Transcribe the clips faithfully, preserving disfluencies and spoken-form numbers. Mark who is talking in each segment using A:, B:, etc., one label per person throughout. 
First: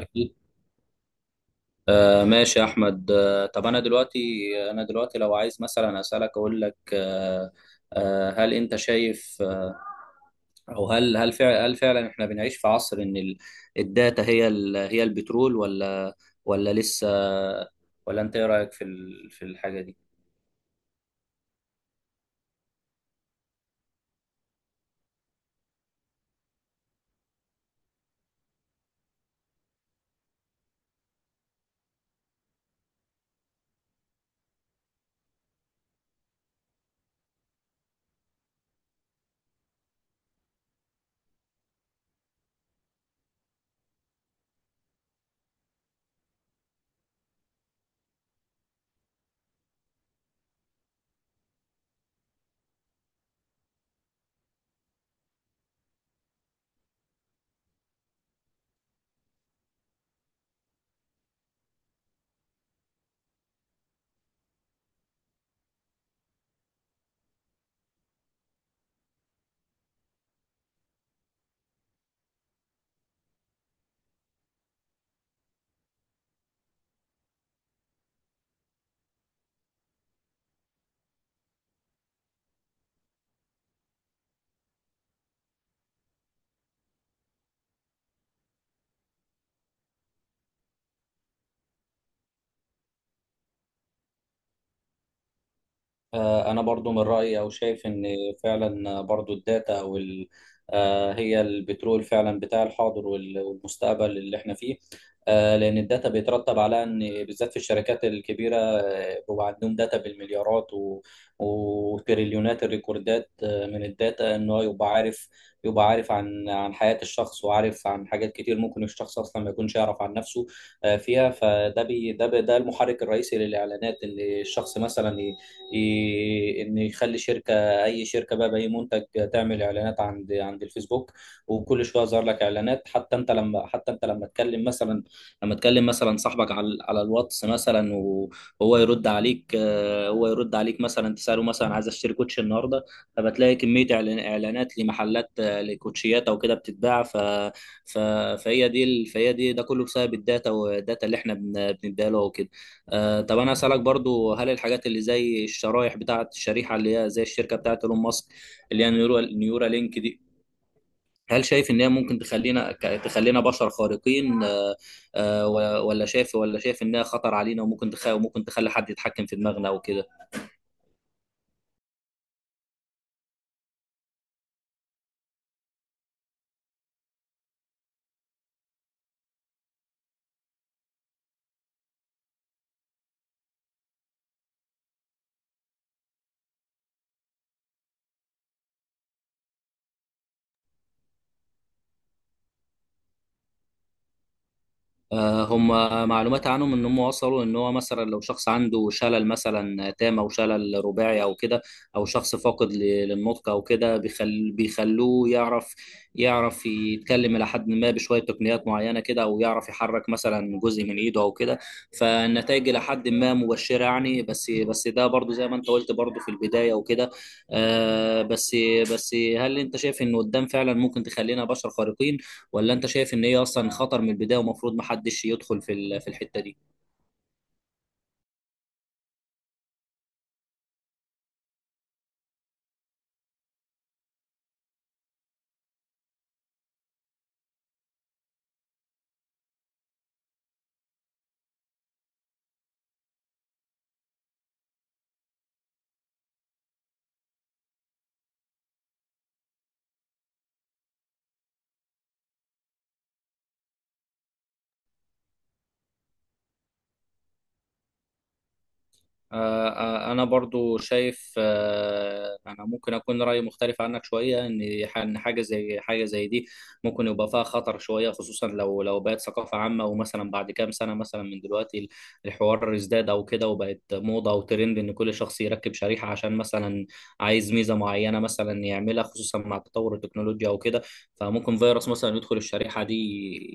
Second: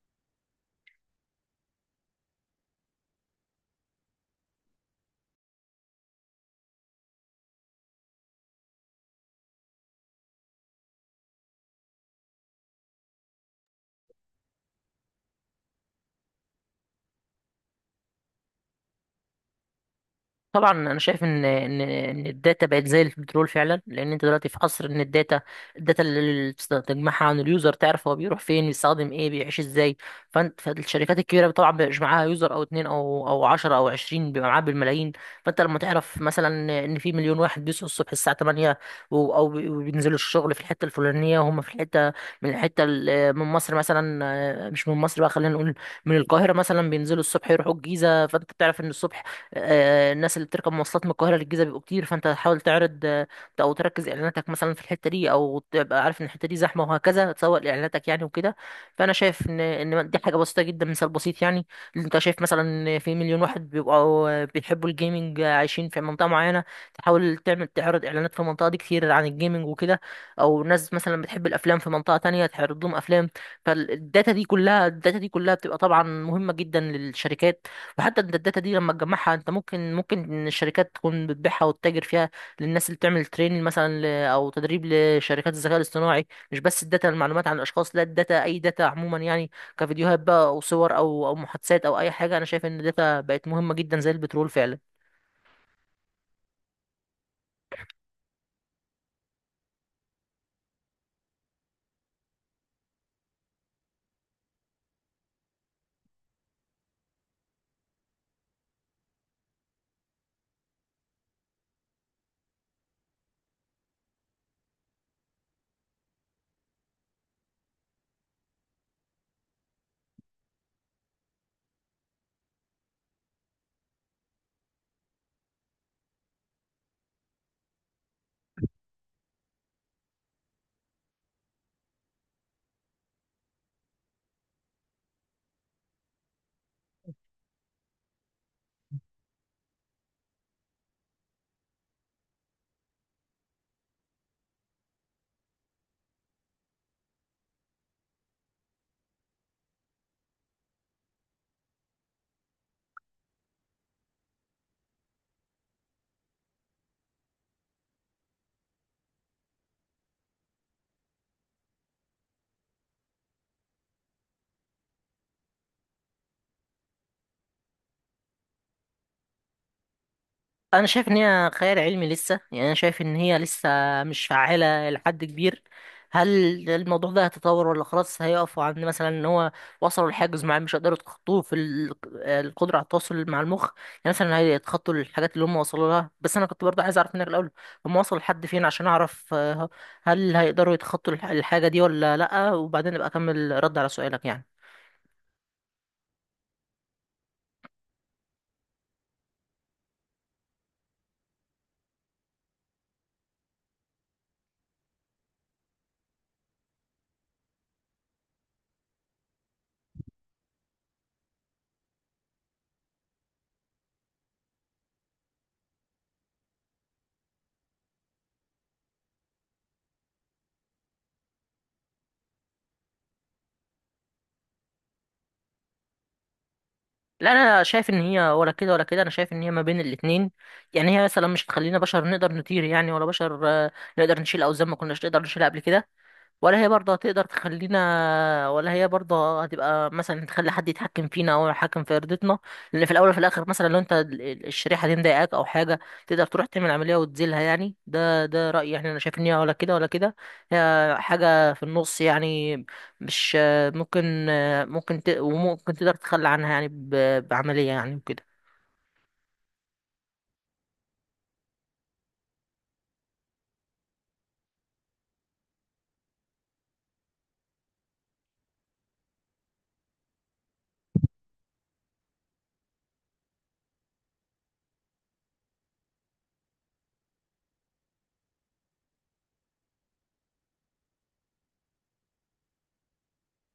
A: أكيد. آه ماشي يا أحمد. آه طب أنا دلوقتي أنا دلوقتي لو عايز مثلا أسألك، أقول لك آه آه هل أنت شايف؟ آه أو هل هل فعلا هل فعلا إحنا بنعيش في عصر إن ال- الداتا هي ال هي البترول، ولا ولا لسه، ولا أنت إيه رأيك في ال- في الحاجة دي؟
B: طبعا انا شايف ان ان ان الداتا بقت زي البترول فعلا، لان انت دلوقتي في عصر ان الداتا الداتا اللي بتست- تجمعها عن اليوزر، تعرف هو بيروح فين، بيستخدم ايه، بيعيش ازاي. فانت فالشركات الكبيره طبعا بيبقاش معاها يوزر او اتنين او او عشر او عشرين، بيبقى معاها بالملايين. فانت لما تعرف مثلا ان في مليون واحد بيصحوا الصبح الساعه ثمانية، و- او بي- وبينزلوا الشغل في الحته الفلانيه، وهم في الحته من الحته ال- من مصر مثلا، آه، مش من مصر بقى، خلينا نقول من القاهره مثلا، بينزلوا الصبح يروحوا الجيزه. فانت بتعرف ان الصبح آه، الناس اللي بتركب مواصلات من القاهرة للجيزة بيبقوا كتير، فانت حاول تعرض آه، او تركز اعلاناتك مثلا في الحتة دي، او تبقى عارف ان الحتة دي زحمة، وهكذا تسوق لاعلاناتك يعني وكده. فانا شايف ان ان دي حاجة بسيطة جدا، مثال بسيط يعني. اللي انت شايف مثلا إن في مليون واحد بيبقوا آه، بيحبوا الجيمنج، آه، عايشين في منطقة معينة، تحاول تعمل تعرض اعلانات في المنطقة دي كتير عن الجيمنج وكده، او ناس مثلا بتحب الافلام في منطقة تانية، تعرض لهم افلام. فالداتا دي كلها الداتا دي كلها بتبقى طبعا مهمة جدا للشركات. وحتى انت الداتا دي لما تجمعها انت، ممكن ممكن الشركات تكون بتبيعها وتتاجر فيها للناس اللي بتعمل تريننج مثلا، ل- او تدريب لشركات الذكاء الاصطناعي. مش بس الداتا المعلومات عن الاشخاص، لا، الداتا، اي داتا عموما يعني، كفيديوهات بقى او صور او او محادثات او اي حاجه. انا شايف ان الداتا بقت مهمه جدا زي البترول فعلا.
A: آه، أنا برضو من رأيي، أو شايف إن فعلا برضو الداتا أو ال- آه، هي البترول فعلا بتاع الحاضر وال- والمستقبل اللي إحنا فيه. آه، لأن الداتا بيترتب على إن بالذات في الشركات الكبيرة آه، بيبقى عندهم داتا بالمليارات و- وتريليونات الريكوردات آه، من الداتا، إن هو يبقى عارف، يبقى عارف عن عن حياة الشخص، وعارف عن حاجات كتير ممكن الشخص أصلا ما يكونش يعرف عن نفسه. آه، فيها فده بي ده بي- ده المحرك الرئيسي للإعلانات. إن الشخص مثلا ي- ان يخلي شركه اي شركه بقى باي منتج، تعمل اعلانات عند عند الفيسبوك، وكل شويه يظهر لك اعلانات. حتى انت لما حتى انت لما تكلم مثلا لما تكلم مثلا صاحبك على على الواتس مثلا، وهو يرد عليك آه، هو يرد عليك مثلا، تساله مثلا عايز اشتري كوتش النهارده، فبتلاقي كميه إعلان- اعلانات لمحلات، آه، لكوتشيات او كده بتتباع. ف ف- فهي دي ال- فهي دي ده كله بسبب الداتا، والداتا اللي احنا بن- بنديها له وكده. آه، طب انا اسالك برضو، هل الحاجات اللي زي الشرايح، بتاعه الشريحه اللي هي زي الشركه بتاعه ايلون ماسك، اللي هي نيورا نيورا لينك دي، هل شايف ان هي ممكن تخلينا ك- تخلينا بشر خارقين؟ آه، آه، و- ولا شايف ولا شايف انها خطر علينا، وممكن تخ... وممكن تخلي حد يتحكم في دماغنا وكده؟
B: انا شايف ان هي خيال علمي لسه يعني، انا شايف ان هي لسه مش فعالة لحد كبير. هل الموضوع ده هيتطور ولا خلاص هيقفوا عند مثلا ان هو وصلوا لحاجز معين مش هيقدروا يتخطوه في ال- القدرة على التواصل مع المخ يعني؟ مثلا هيتخطوا الحاجات اللي هم وصلوا لها؟ بس انا كنت برضه عايز اعرف منك الاول هم وصلوا لحد فين، عشان اعرف آه، هل هيقدروا يتخطوا الح- الحاجة دي ولا لا، وبعدين ابقى اكمل رد على سؤالك يعني.
A: آه، هم معلومات عنهم ان هم وصلوا، ان هو مثلا لو شخص عنده شلل مثلا تام او شلل رباعي او كده، او شخص فاقد ل- للنطق او كده، بيخل بيخلوه يعرف، يعرف يتكلم الى حد ما بشويه تقنيات معينه كده، او يعرف يحرك مثلا جزء من ايده او كده. فالنتائج الى حد ما مبشره يعني، بس بس ده برضو زي ما انت قلت برضو في البدايه وكده. آه بس بس هل انت شايف ان قدام فعلا ممكن تخلينا بشر خارقين، ولا انت شايف ان هي اصلا خطر من البدايه، ومفروض محدش يدخل في ال- في الحته دي؟
B: لا، انا شايف ان هي ولا كده ولا كده، انا شايف ان هي ما بين الاتنين. يعني هي مثلا مش هتخلينا بشر نقدر نطير يعني، ولا بشر آه، نقدر نشيل اوزان ما كناش نقدر نشيلها قبل كده، ولا هي برضه هتقدر تخلينا، ولا هي برضه هتبقى مثلا تخلي حد يتحكم فينا او يتحكم في ارادتنا. لان في الاول وفي الاخر مثلا لو انت ال- ال- الشريحه دي مضايقاك او حاجه تقدر تروح تعمل عمليه وتزيلها يعني. ده ده رايي يعني. انا شايف ان هي ولا كده ولا كده، هي حاجه في النص يعني. مش ممكن، ممكن ت... وممكن تقدر تتخلى عنها يعني، ب... بعمليه يعني وكده.
A: آه، آه، انا برضو شايف، آه، انا ممكن اكون رايي مختلف عنك شويه. ان ح- إن حاجه زي حاجه زي دي ممكن يبقى فيها خطر شويه، خصوصا لو لو بقت ثقافه عامه، ومثلا بعد كام سنه مثلا من دلوقتي الحوار ازداد او كده، وبقت موضه وترند، ان كل شخص يركب شريحه عشان مثلا عايز ميزه معينه مثلا يعملها، خصوصا مع تطور التكنولوجيا او كده. فممكن فيروس مثلا يدخل الشريحه دي،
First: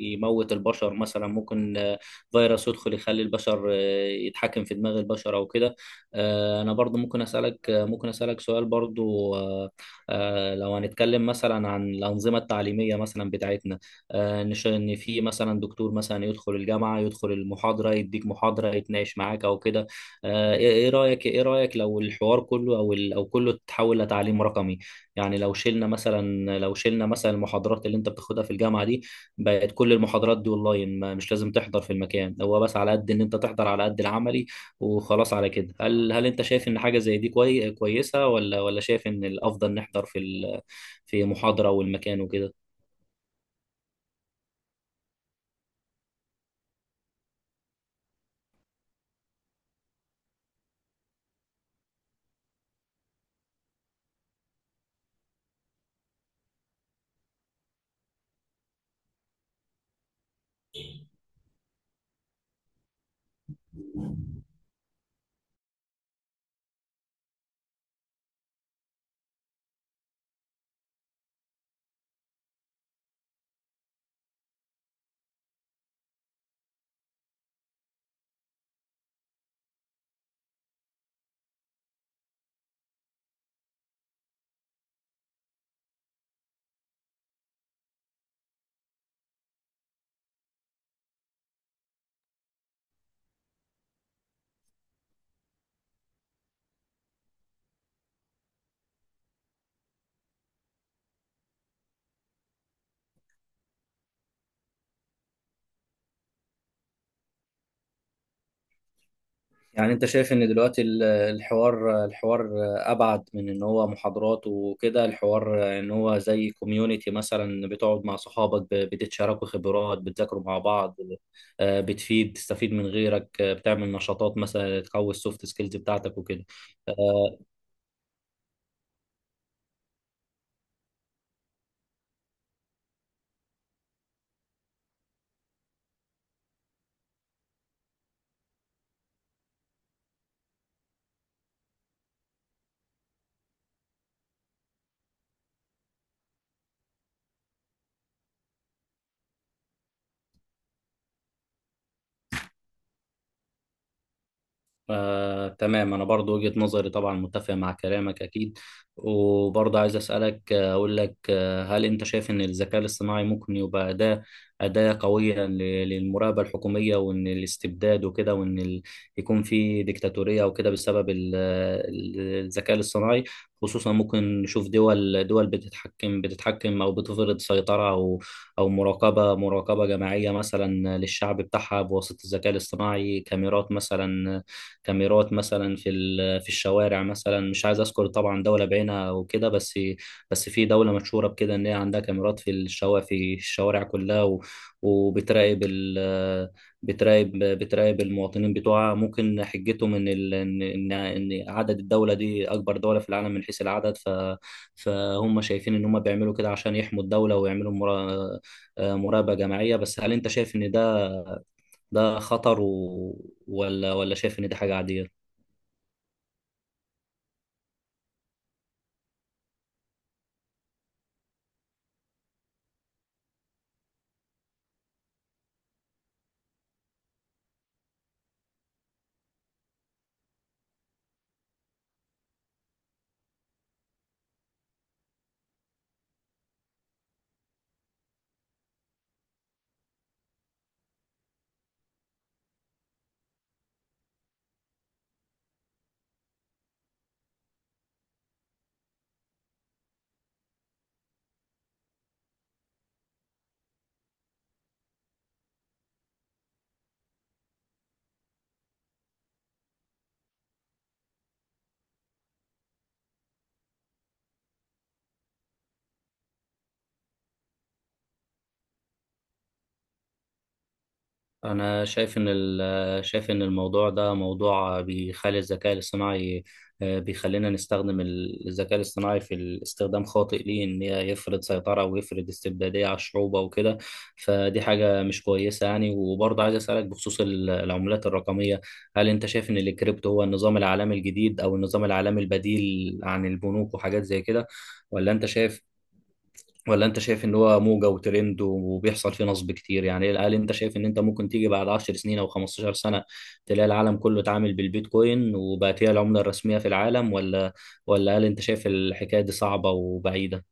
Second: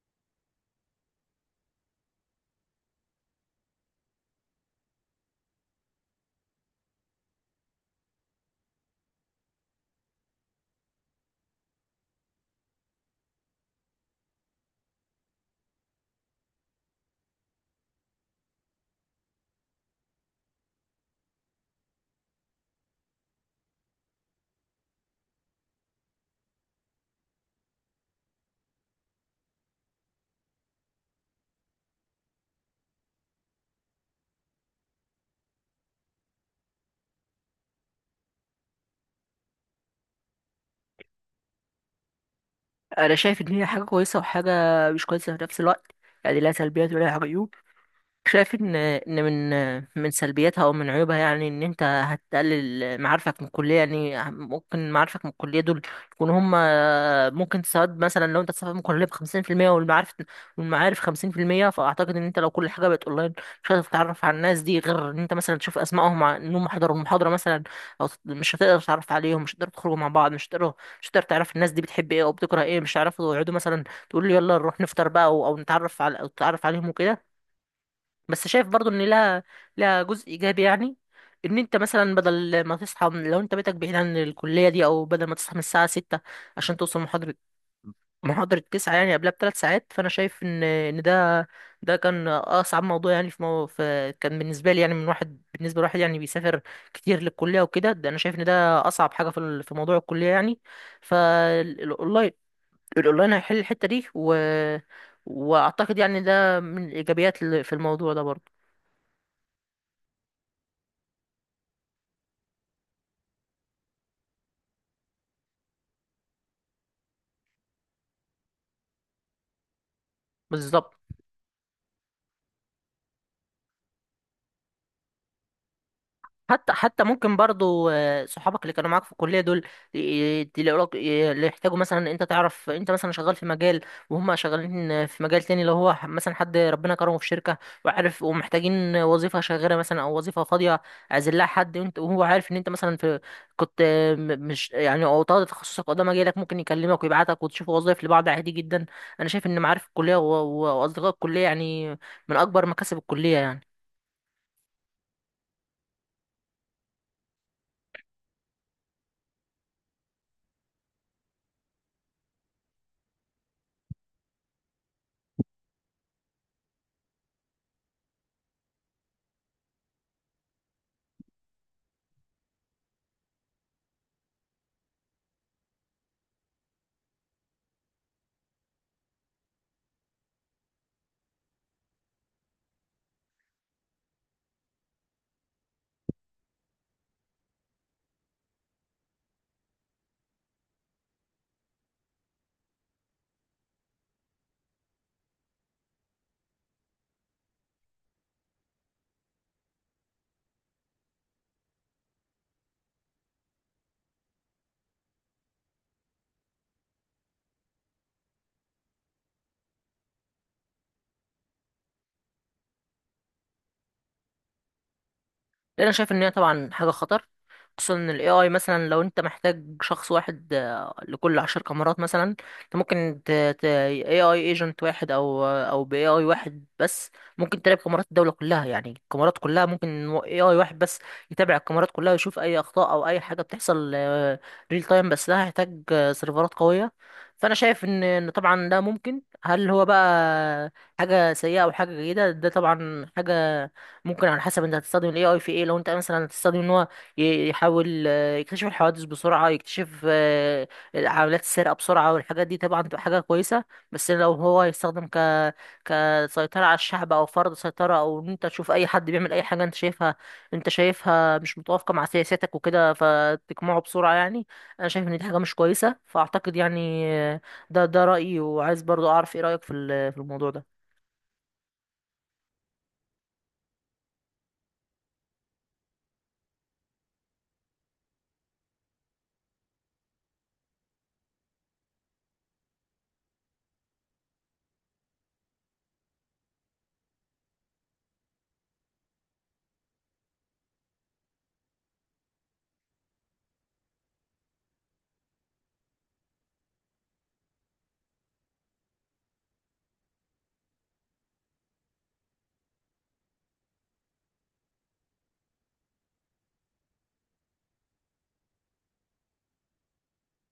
A: يموت البشر مثلا، ممكن آه، فيروس يدخل يخلي البشر آه، يتحكم في دماغ البشر او كده. آه، انا برضو ممكن اسالك آه، ممكن اسالك سؤال برضو. آه، آه، لو هنتكلم مثلا عن الانظمه التعليميه مثلا بتاعتنا، آه، نش- ان في مثلا دكتور مثلا يدخل الجامعه، يدخل المحاضره، يديك محاضره، يتناقش معاك او كده، آه، ايه إيه رايك ايه رايك لو الحوار كله او ال- او كله تحول لتعليم رقمي؟ يعني لو شلنا مثلا لو شلنا مثلا المحاضرات اللي انت بتاخدها في الجامعه دي، بقت كل المحاضرات دي اونلاين، ما- مش لازم تحضر في المكان، هو بس على قد ان انت تحضر على قد العملي وخلاص. على كده، هل هل انت شايف ان حاجه زي دي كوي... كويسه، ولا ولا شايف ان الافضل نحضر في ال... في محاضره والمكان وكده؟
B: انا شايف ان هي حاجه كويسه وحاجه مش كويسه في نفس الوقت، يعني لا سلبيات ولا عيوب. شايف ان ان من من سلبياتها او من عيوبها يعني ان انت هتقلل معارفك من الكليه، يعني ممكن معارفك من الكليه دول يكونوا هم، ممكن تساعد مثلا لو انت تسافر من الكليه بخمسين في المية، والمعارف والمعارف خمسين في المية. فاعتقد ان انت لو كل حاجه بقت اونلاين مش هتقدر تتعرف على الناس دي غير ان انت مثلا تشوف اسمائهم ع- انهم حضروا المحاضره مثلا، او تت- مش هتقدر تتعرف عليهم، مش هتقدر تخرجوا مع بعض، مش هتقدر مش هتقدر تعرف الناس دي بتحب ايه او بتكره ايه، مش هتعرفوا يقعدوا مثلا تقول يلا نروح نفطر بقى، او أو نتعرف على او تتعرف عليهم وكده. بس شايف برضو ان لها لها جزء ايجابي يعني، ان انت مثلا بدل ما تصحى من، لو انت بيتك بعيد عن الكليه دي، او بدل ما تصحى من الساعه ستة عشان توصل محاضره محاضره تسعة، يعني قبلها بثلاث ساعات. فانا شايف ان ان ده ده كان اصعب موضوع يعني، في, مو... في كان بالنسبه لي يعني، من واحد بالنسبه لواحد يعني بيسافر كتير للكليه وكده. ده انا شايف ان ده اصعب حاجه في ال- في موضوع الكليه يعني. فالاونلاين الاونلاين هيحل الحته دي، و... واعتقد يعني ده من الايجابيات اللي في الموضوع ده برضو.
A: يعني انت شايف ان دلوقتي ال- الحوار الحوار ابعد من ان هو محاضرات وكده، الحوار ان هو زي كوميونيتي، مثلا بتقعد مع صحابك، ب- بتتشاركوا خبرات، بتذاكروا مع
B: بالظبط.
A: بعض، آه، بتفيد تستفيد من غيرك، آه، بتعمل نشاطات مثلا تقوي السوفت سكيلز بتاعتك وكده.
B: حتى حتى
A: آه،
B: ممكن برضو آه، صحابك اللي كانوا معاك في الكليه دول ي- تلاقوا ي- اللي يحتاجوا مثلا، انت تعرف انت مثلا شغال في مجال وهم شغالين في مجال تاني، لو هو مثلا حد ربنا كرمه في شركه وعارف ومحتاجين وظيفه شاغره مثلا او وظيفه فاضيه عايزين لها حد، وانت وهو عارف ان انت مثلا في، كنت آه، م- مش يعني او طالب تخصصك قدام مجالك، ممكن يكلمك ويبعتك وتشوفوا وظائف لبعض عادي جدا. انا شايف ان معارف الكليه و- و- واصدقاء الكليه يعني من اكبر مكاسب الكليه يعني.
A: آه، تمام، أنا برضو وجهة نظري طبعا متفق مع كلامك، أكيد. وبرضو عايز أسألك، آه، أقول لك آه، هل أنت شايف إن الذكاء الاصطناعي ممكن يبقى أداة، أداة قوية ل- للمراقبة الحكومية، وإن الاستبداد وكده، وإن ال... يكون في ديكتاتورية وكده بسبب ال... ال- الذكاء الاصطناعي؟ خصوصا ممكن نشوف دول دول بتتحكم بتتحكم، أو بتفرض سيطرة، أو أو مراقبة مراقبة جماعية مثلا للشعب بتاعها بواسطة الذكاء الاصطناعي. كاميرات مثلا كاميرات مثلا في ال- في الشوارع مثلا. مش عايز اذكر طبعا دوله بعينها وكده، بس بس في دوله مشهوره بكده ان هي عندها كاميرات في الشوارع، في الشوارع كلها، و- وبتراقب ال بتراقب بتراقب المواطنين بتوعها. ممكن حجتهم ان ال- ان ان إن عدد الدوله دي اكبر دوله في العالم من حيث العدد. ف فهم شايفين ان هم بيعملوا كده عشان يحموا الدوله، ويعملوا مرا- مراقبه جماعيه. بس هل انت شايف ان ده ده خطر، و... ولا ولا شايف ان دي حاجه عاديه؟
B: لأن انا شايف ان هي طبعا حاجه خطر، خصوصا ان الاي اي، مثلا لو انت محتاج شخص واحد آه، لكل عشر كاميرات مثلا، انت ممكن ت ت اي اي ايجنت واحد او آه، او باي اي واحد بس ممكن تراقب كاميرات الدوله كلها يعني، الكاميرات كلها ممكن اي اي واحد بس يتابع الكاميرات كلها، ويشوف اي اخطاء او اي حاجه بتحصل ريل تايم. بس ده هيحتاج آه، سيرفرات قويه. فانا شايف ان ان طبعا ده ممكن. هل هو بقى حاجه سيئه او حاجه جيده؟ ده طبعا حاجه ممكن على حسب انت هتستخدم الاي اي في ايه. لو انت مثلا هتستخدم ان هو ي- يحاول آه، يكتشف الحوادث بسرعة، يكتشف آه، عمليات السرقة بسرعة والحاجات دي طبعا تبقى حاجة كويسة. بس لو هو يستخدم ك كسيطرة على الشعب أو فرض سيطرة، أو إن أنت تشوف أي حد بيعمل أي حاجة أنت شايفها أنت شايفها مش متوافقة مع سياساتك وكده فتقمعه بسرعة يعني. أنا شايف إن دي حاجة مش كويسة. فأعتقد يعني آه، ده ده رأيي، وعايز برضو أعرف إيه رأيك في ال- في الموضوع ده.
A: أنا شايف إن ال- شايف إن الموضوع ده موضوع بيخلي الذكاء الاصطناعي، بيخلينا نستخدم الذكاء الاصطناعي في الاستخدام خاطئ، ليه؟ إن هي يفرض سيطرة ويفرض استبدادية على الشعوب وكده، فدي حاجة مش كويسة يعني. وبرضه عايز أسألك بخصوص ال- العملات الرقمية، هل أنت شايف إن الكريبتو هو النظام العالمي الجديد، أو النظام العالمي البديل عن البنوك وحاجات زي كده، ولا أنت شايف ولا انت شايف ان هو موجة وترند وبيحصل فيه نصب كتير يعني؟ هل انت شايف ان انت ممكن تيجي بعد 10 سنين او 15 سنة، تلاقي العالم كله اتعامل بالبيتكوين وبقت هي العملة الرسمية في العالم، ولا ولا هل انت شايف الحكاية دي صعبة وبعيدة؟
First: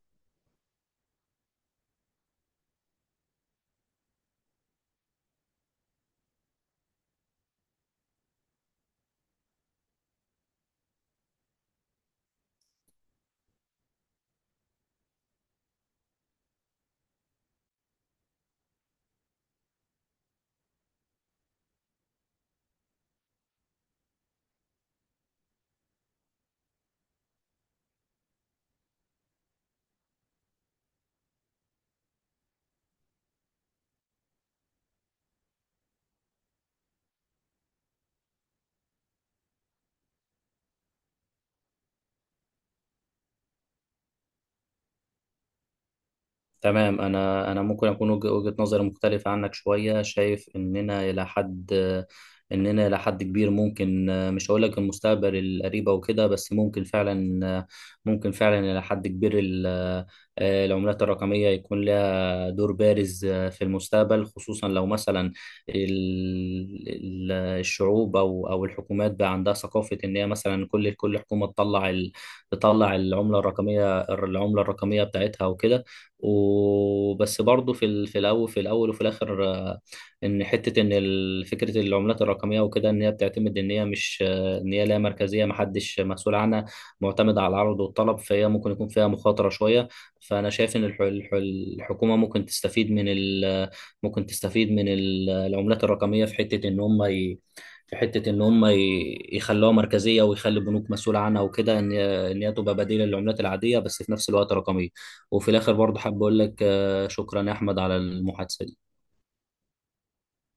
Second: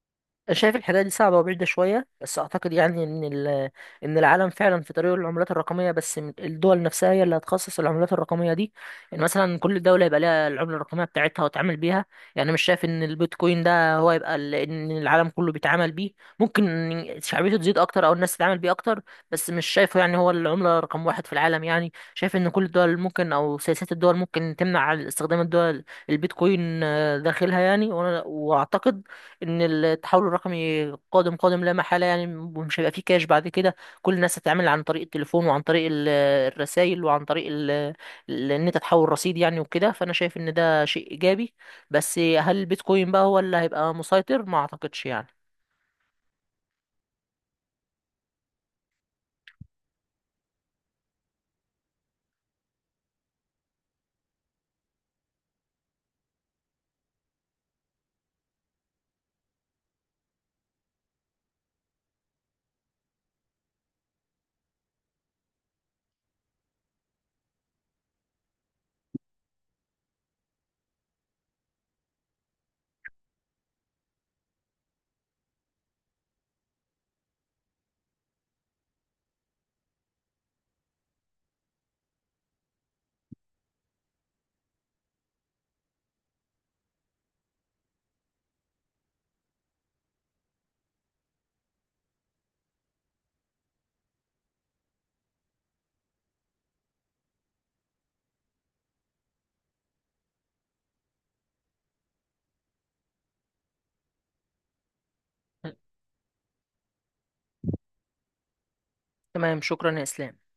B: شايف الحكايه دي صعبه وبعيده شويه، بس اعتقد يعني ان ال- ان العالم فعلا في طريق العملات الرقميه. بس م- الدول نفسها هي اللي هتخصص العملات الرقميه دي. يعني مثلا كل دوله يبقى ليها العمله الرقميه بتاعتها وتعامل بيها. يعني مش شايف ان البيتكوين ده هو يبقى ال- ان العالم كله بيتعامل بيه. ممكن شعبيته تزيد اكتر او الناس تتعامل بيه اكتر، بس مش شايفه يعني هو العمله رقم واحد في العالم يعني. شايف ان كل الدول ممكن، او سياسات الدول ممكن تمنع استخدام الدول البيتكوين آه، داخلها يعني. وأنا- واعتقد ان التحول الرقمي قادم قادم لا محاله يعني، ومش هيبقى فيه كاش بعد كده. كل الناس هتتعامل عن طريق التليفون وعن طريق الرسائل وعن طريق ال- ال- ان انت تحول رصيد يعني وكده. فانا شايف ان ده شيء ايجابي. بس هل البيتكوين بقى هو اللي هيبقى مسيطر؟ ما اعتقدش يعني.
A: تمام، انا انا ممكن اكون وجه- وجهة نظري مختلفة عنك شوية، شايف اننا الى حد اننا الى حد كبير ممكن. مش هقول لك المستقبل القريب او كده، بس ممكن فعلا ممكن فعلا الى حد كبير، ال- آه، العملات الرقمية يكون لها دور بارز آه، في المستقبل، خصوصا لو مثلا ال- ال- الشعوب او او الحكومات، بقى عندها ثقافه ان هي مثلا كل كل حكومه تطلع ال- تطلع العمله الرقميه العمله الرقميه بتاعتها وكده. وبس برضه في ال- في الاول في الاول وفي الاخر، آه، ان حته ان ال- فكره العملات الرقميه وكده، ان هي بتعتمد ان هي مش آه، ان هي لا مركزيه، محدش مسؤول عنها، معتمده على العرض والطلب، فهي ممكن يكون فيها مخاطره شويه. فانا شايف ان الح- الح- الحكومه ممكن تستفيد من ال ممكن تستفيد من ال- العملات الرقميه، في حته ان هم ي... في حته ان هم ي... يخلوها مركزيه، ويخلي البنوك مسؤوله عنها وكده، ان ان هي تبقى بديله للعملات العاديه، بس في نفس الوقت رقميه. وفي الاخر برضه حابب اقول لك آه، شكرا يا احمد على المحادثه دي.
B: تمام، شكرا يا اسلام.